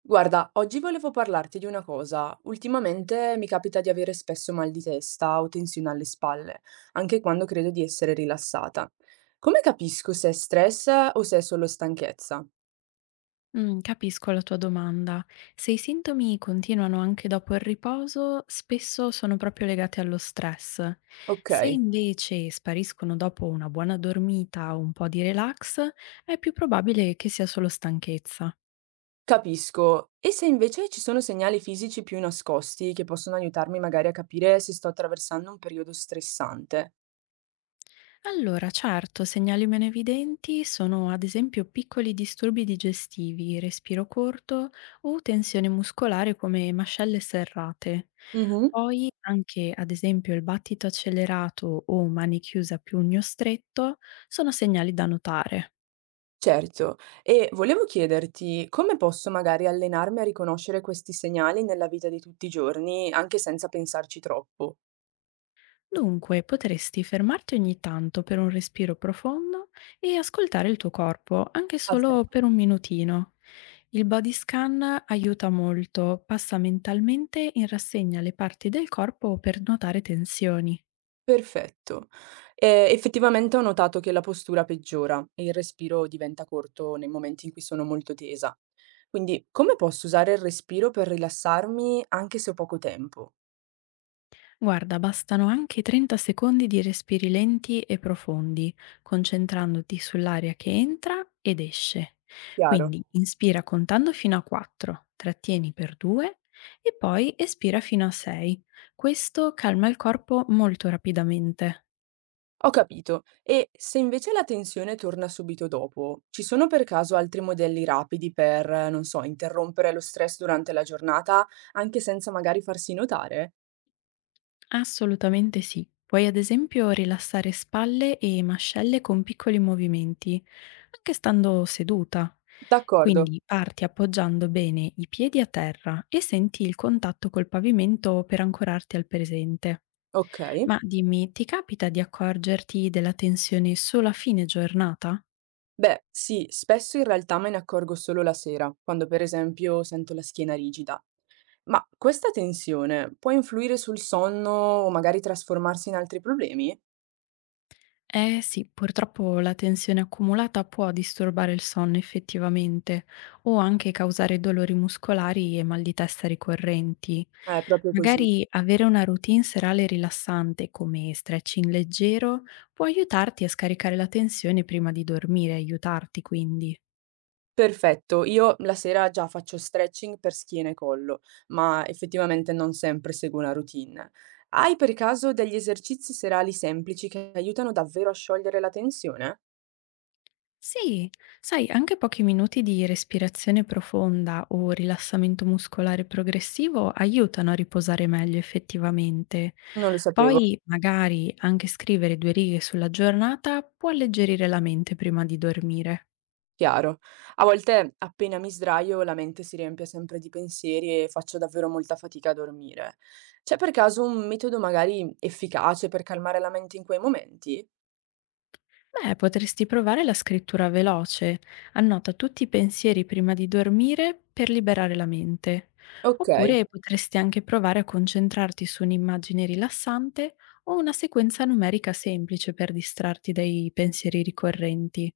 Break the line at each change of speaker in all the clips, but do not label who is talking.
Guarda, oggi volevo parlarti di una cosa. Ultimamente mi capita di avere spesso mal di testa o tensione alle spalle, anche quando credo di essere rilassata. Come capisco se è stress o se è solo stanchezza?
Capisco la tua domanda. Se i sintomi continuano anche dopo il riposo, spesso sono proprio legati allo stress.
Ok,
Se invece spariscono dopo una buona dormita o un po' di relax, è più probabile che sia solo stanchezza.
capisco. E se invece ci sono segnali fisici più nascosti che possono aiutarmi magari a capire se sto attraversando un periodo stressante?
Allora, certo, segnali meno evidenti sono ad esempio piccoli disturbi digestivi, respiro corto o tensione muscolare come mascelle serrate.
Mhm.
Poi anche ad esempio il battito accelerato o mani chiuse a pugno stretto sono segnali da notare.
Certo, e volevo chiederti come posso magari allenarmi a riconoscere questi segnali nella vita di tutti i giorni, anche senza pensarci troppo?
Dunque, potresti fermarti ogni tanto per un respiro profondo e ascoltare il tuo corpo, anche
Ha
solo
senso.
per un minutino. Il body scan aiuta molto, passa mentalmente in rassegna le parti del corpo per notare tensioni.
Perfetto. Effettivamente ho notato che la postura peggiora e il respiro diventa corto nei momenti in cui sono molto tesa. Quindi, come posso usare il respiro per rilassarmi anche se ho poco tempo?
Guarda, bastano anche 30 secondi di respiri lenti e profondi, concentrandoti sull'aria che entra ed esce.
Chiaro.
Quindi inspira contando fino a 4, trattieni per 2 e poi espira fino a 6. Questo calma il corpo molto rapidamente.
Ho capito. E se invece la tensione torna subito dopo, ci sono per caso altri modelli rapidi per, non so, interrompere lo stress durante la giornata, anche senza magari farsi notare?
Assolutamente sì. Puoi ad esempio rilassare spalle e mascelle con piccoli movimenti, anche stando seduta.
D'accordo.
Quindi parti appoggiando bene i piedi a terra e senti il contatto col pavimento per ancorarti al presente.
Ok.
Ma dimmi, ti capita di accorgerti della tensione solo a fine giornata?
Beh, sì, spesso in realtà me ne accorgo solo la sera, quando per esempio sento la schiena rigida. Ma questa tensione può influire sul sonno o magari trasformarsi in altri problemi?
Eh sì, purtroppo la tensione accumulata può disturbare il sonno effettivamente o anche causare dolori muscolari e mal di testa ricorrenti.
È proprio così.
Magari avere una routine serale rilassante come stretching leggero può aiutarti a scaricare la tensione prima di dormire, aiutarti quindi.
Perfetto, io la sera già faccio stretching per schiena e collo, ma effettivamente non sempre seguo una routine. Hai per caso degli esercizi serali semplici che aiutano davvero a sciogliere la tensione?
Sì, sai, anche pochi minuti di respirazione profonda o rilassamento muscolare progressivo aiutano a riposare meglio effettivamente.
Non lo sapevo,
Poi, magari anche scrivere due righe sulla giornata può alleggerire la mente prima di dormire.
chiaro. A volte appena mi sdraio la mente si riempie sempre di pensieri e faccio davvero molta fatica a dormire. C'è per caso un metodo magari efficace per calmare la mente in quei momenti?
Beh, potresti provare la scrittura veloce. Annota tutti i pensieri prima di dormire per liberare la mente.
Ok.
Oppure potresti anche provare a concentrarti su un'immagine rilassante o una sequenza numerica semplice per distrarti dai pensieri ricorrenti.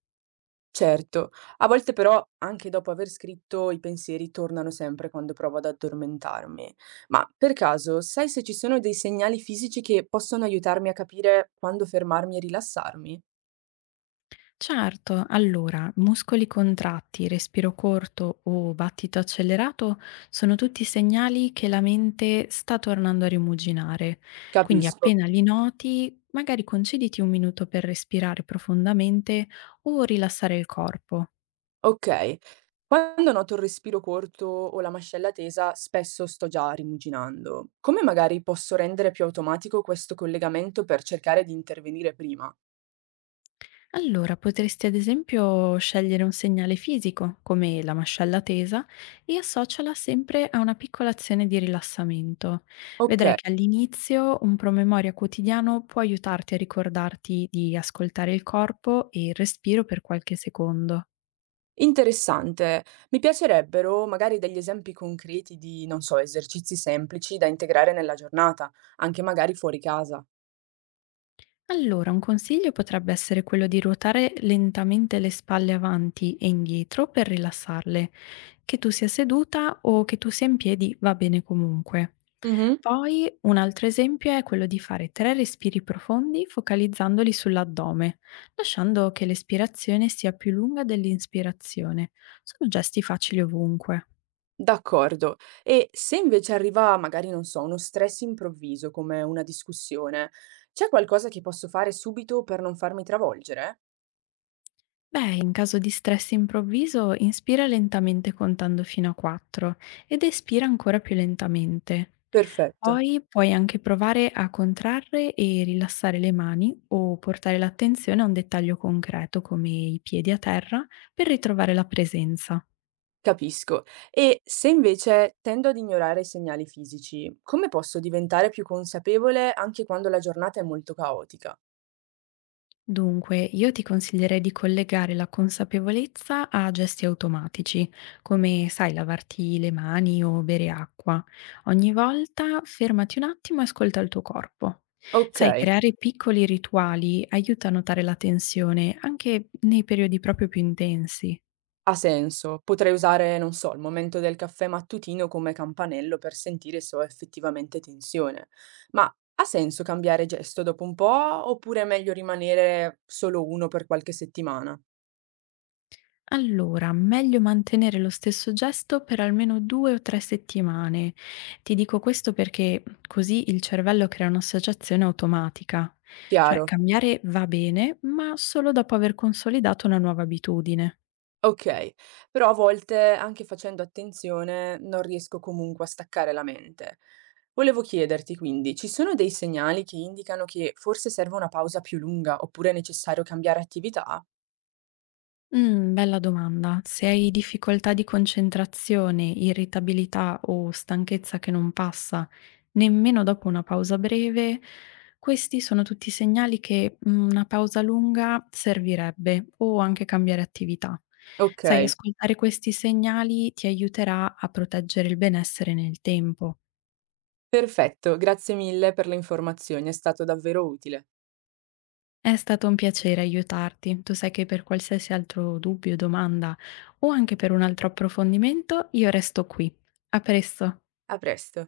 Certo, a volte però anche dopo aver scritto i pensieri tornano sempre quando provo ad addormentarmi. Ma per caso, sai se ci sono dei segnali fisici che possono aiutarmi a capire quando fermarmi e rilassarmi?
Certo, allora, muscoli contratti, respiro corto o battito accelerato sono tutti segnali che la mente sta tornando a rimuginare. Quindi
Capisco.
appena li noti, magari concediti un minuto per respirare profondamente o rilassare il corpo.
Ok, quando noto il respiro corto o la mascella tesa, spesso sto già rimuginando. Come magari posso rendere più automatico questo collegamento per cercare di intervenire prima?
Allora, potresti ad esempio scegliere un segnale fisico, come la mascella tesa, e associala sempre a una piccola azione di rilassamento.
Ok.
Vedrai che all'inizio un promemoria quotidiano può aiutarti a ricordarti di ascoltare il corpo e il respiro per qualche secondo.
Interessante. Mi piacerebbero magari degli esempi concreti di, non so, esercizi semplici da integrare nella giornata, anche magari fuori casa.
Allora, un consiglio potrebbe essere quello di ruotare lentamente le spalle avanti e indietro per rilassarle. Che tu sia seduta o che tu sia in piedi va bene comunque.
Mhm.
Poi un altro esempio è quello di fare tre respiri profondi focalizzandoli sull'addome, lasciando che l'espirazione sia più lunga dell'inspirazione. Sono gesti facili ovunque.
D'accordo. E se invece arriva magari, non so, uno stress improvviso come una discussione, c'è qualcosa che posso fare subito per non farmi travolgere?
Beh, in caso di stress improvviso, inspira lentamente contando fino a 4 ed espira ancora più lentamente.
Perfetto,
Poi puoi anche provare a contrarre e rilassare le mani o portare l'attenzione a un dettaglio concreto come i piedi a terra per ritrovare la presenza.
capisco. E se invece tendo ad ignorare i segnali fisici, come posso diventare più consapevole anche quando la giornata è molto caotica?
Dunque, io ti consiglierei di collegare la consapevolezza a gesti automatici, come, sai, lavarti le mani o bere acqua. Ogni volta fermati un attimo e ascolta il tuo corpo.
Ok.
Sai, creare piccoli rituali aiuta a notare la tensione anche nei periodi proprio più intensi.
Ha senso. Potrei usare, non so, il momento del caffè mattutino come campanello per sentire se ho effettivamente tensione. Ma ha senso cambiare gesto dopo un po' oppure è meglio rimanere solo uno per qualche settimana?
Allora, meglio mantenere lo stesso gesto per almeno 2 o 3 settimane. Ti dico questo perché così il cervello crea un'associazione automatica. Cioè
Chiaro.
cambiare va bene, ma solo dopo aver consolidato una nuova abitudine.
Ok, però a volte anche facendo attenzione non riesco comunque a staccare la mente. Volevo chiederti quindi, ci sono dei segnali che indicano che forse serve una pausa più lunga oppure è necessario cambiare attività?
Bella domanda. Se hai difficoltà di concentrazione, irritabilità o stanchezza che non passa nemmeno dopo una pausa breve, questi sono tutti segnali che una pausa lunga servirebbe o anche cambiare attività. Sai,
Ok.
ascoltare questi segnali ti aiuterà a proteggere il benessere nel tempo.
Perfetto, grazie mille per le informazioni, è stato davvero utile.
È stato un piacere aiutarti. Tu sai che per qualsiasi altro dubbio, domanda o anche per un altro approfondimento, io resto qui. A presto.
A presto.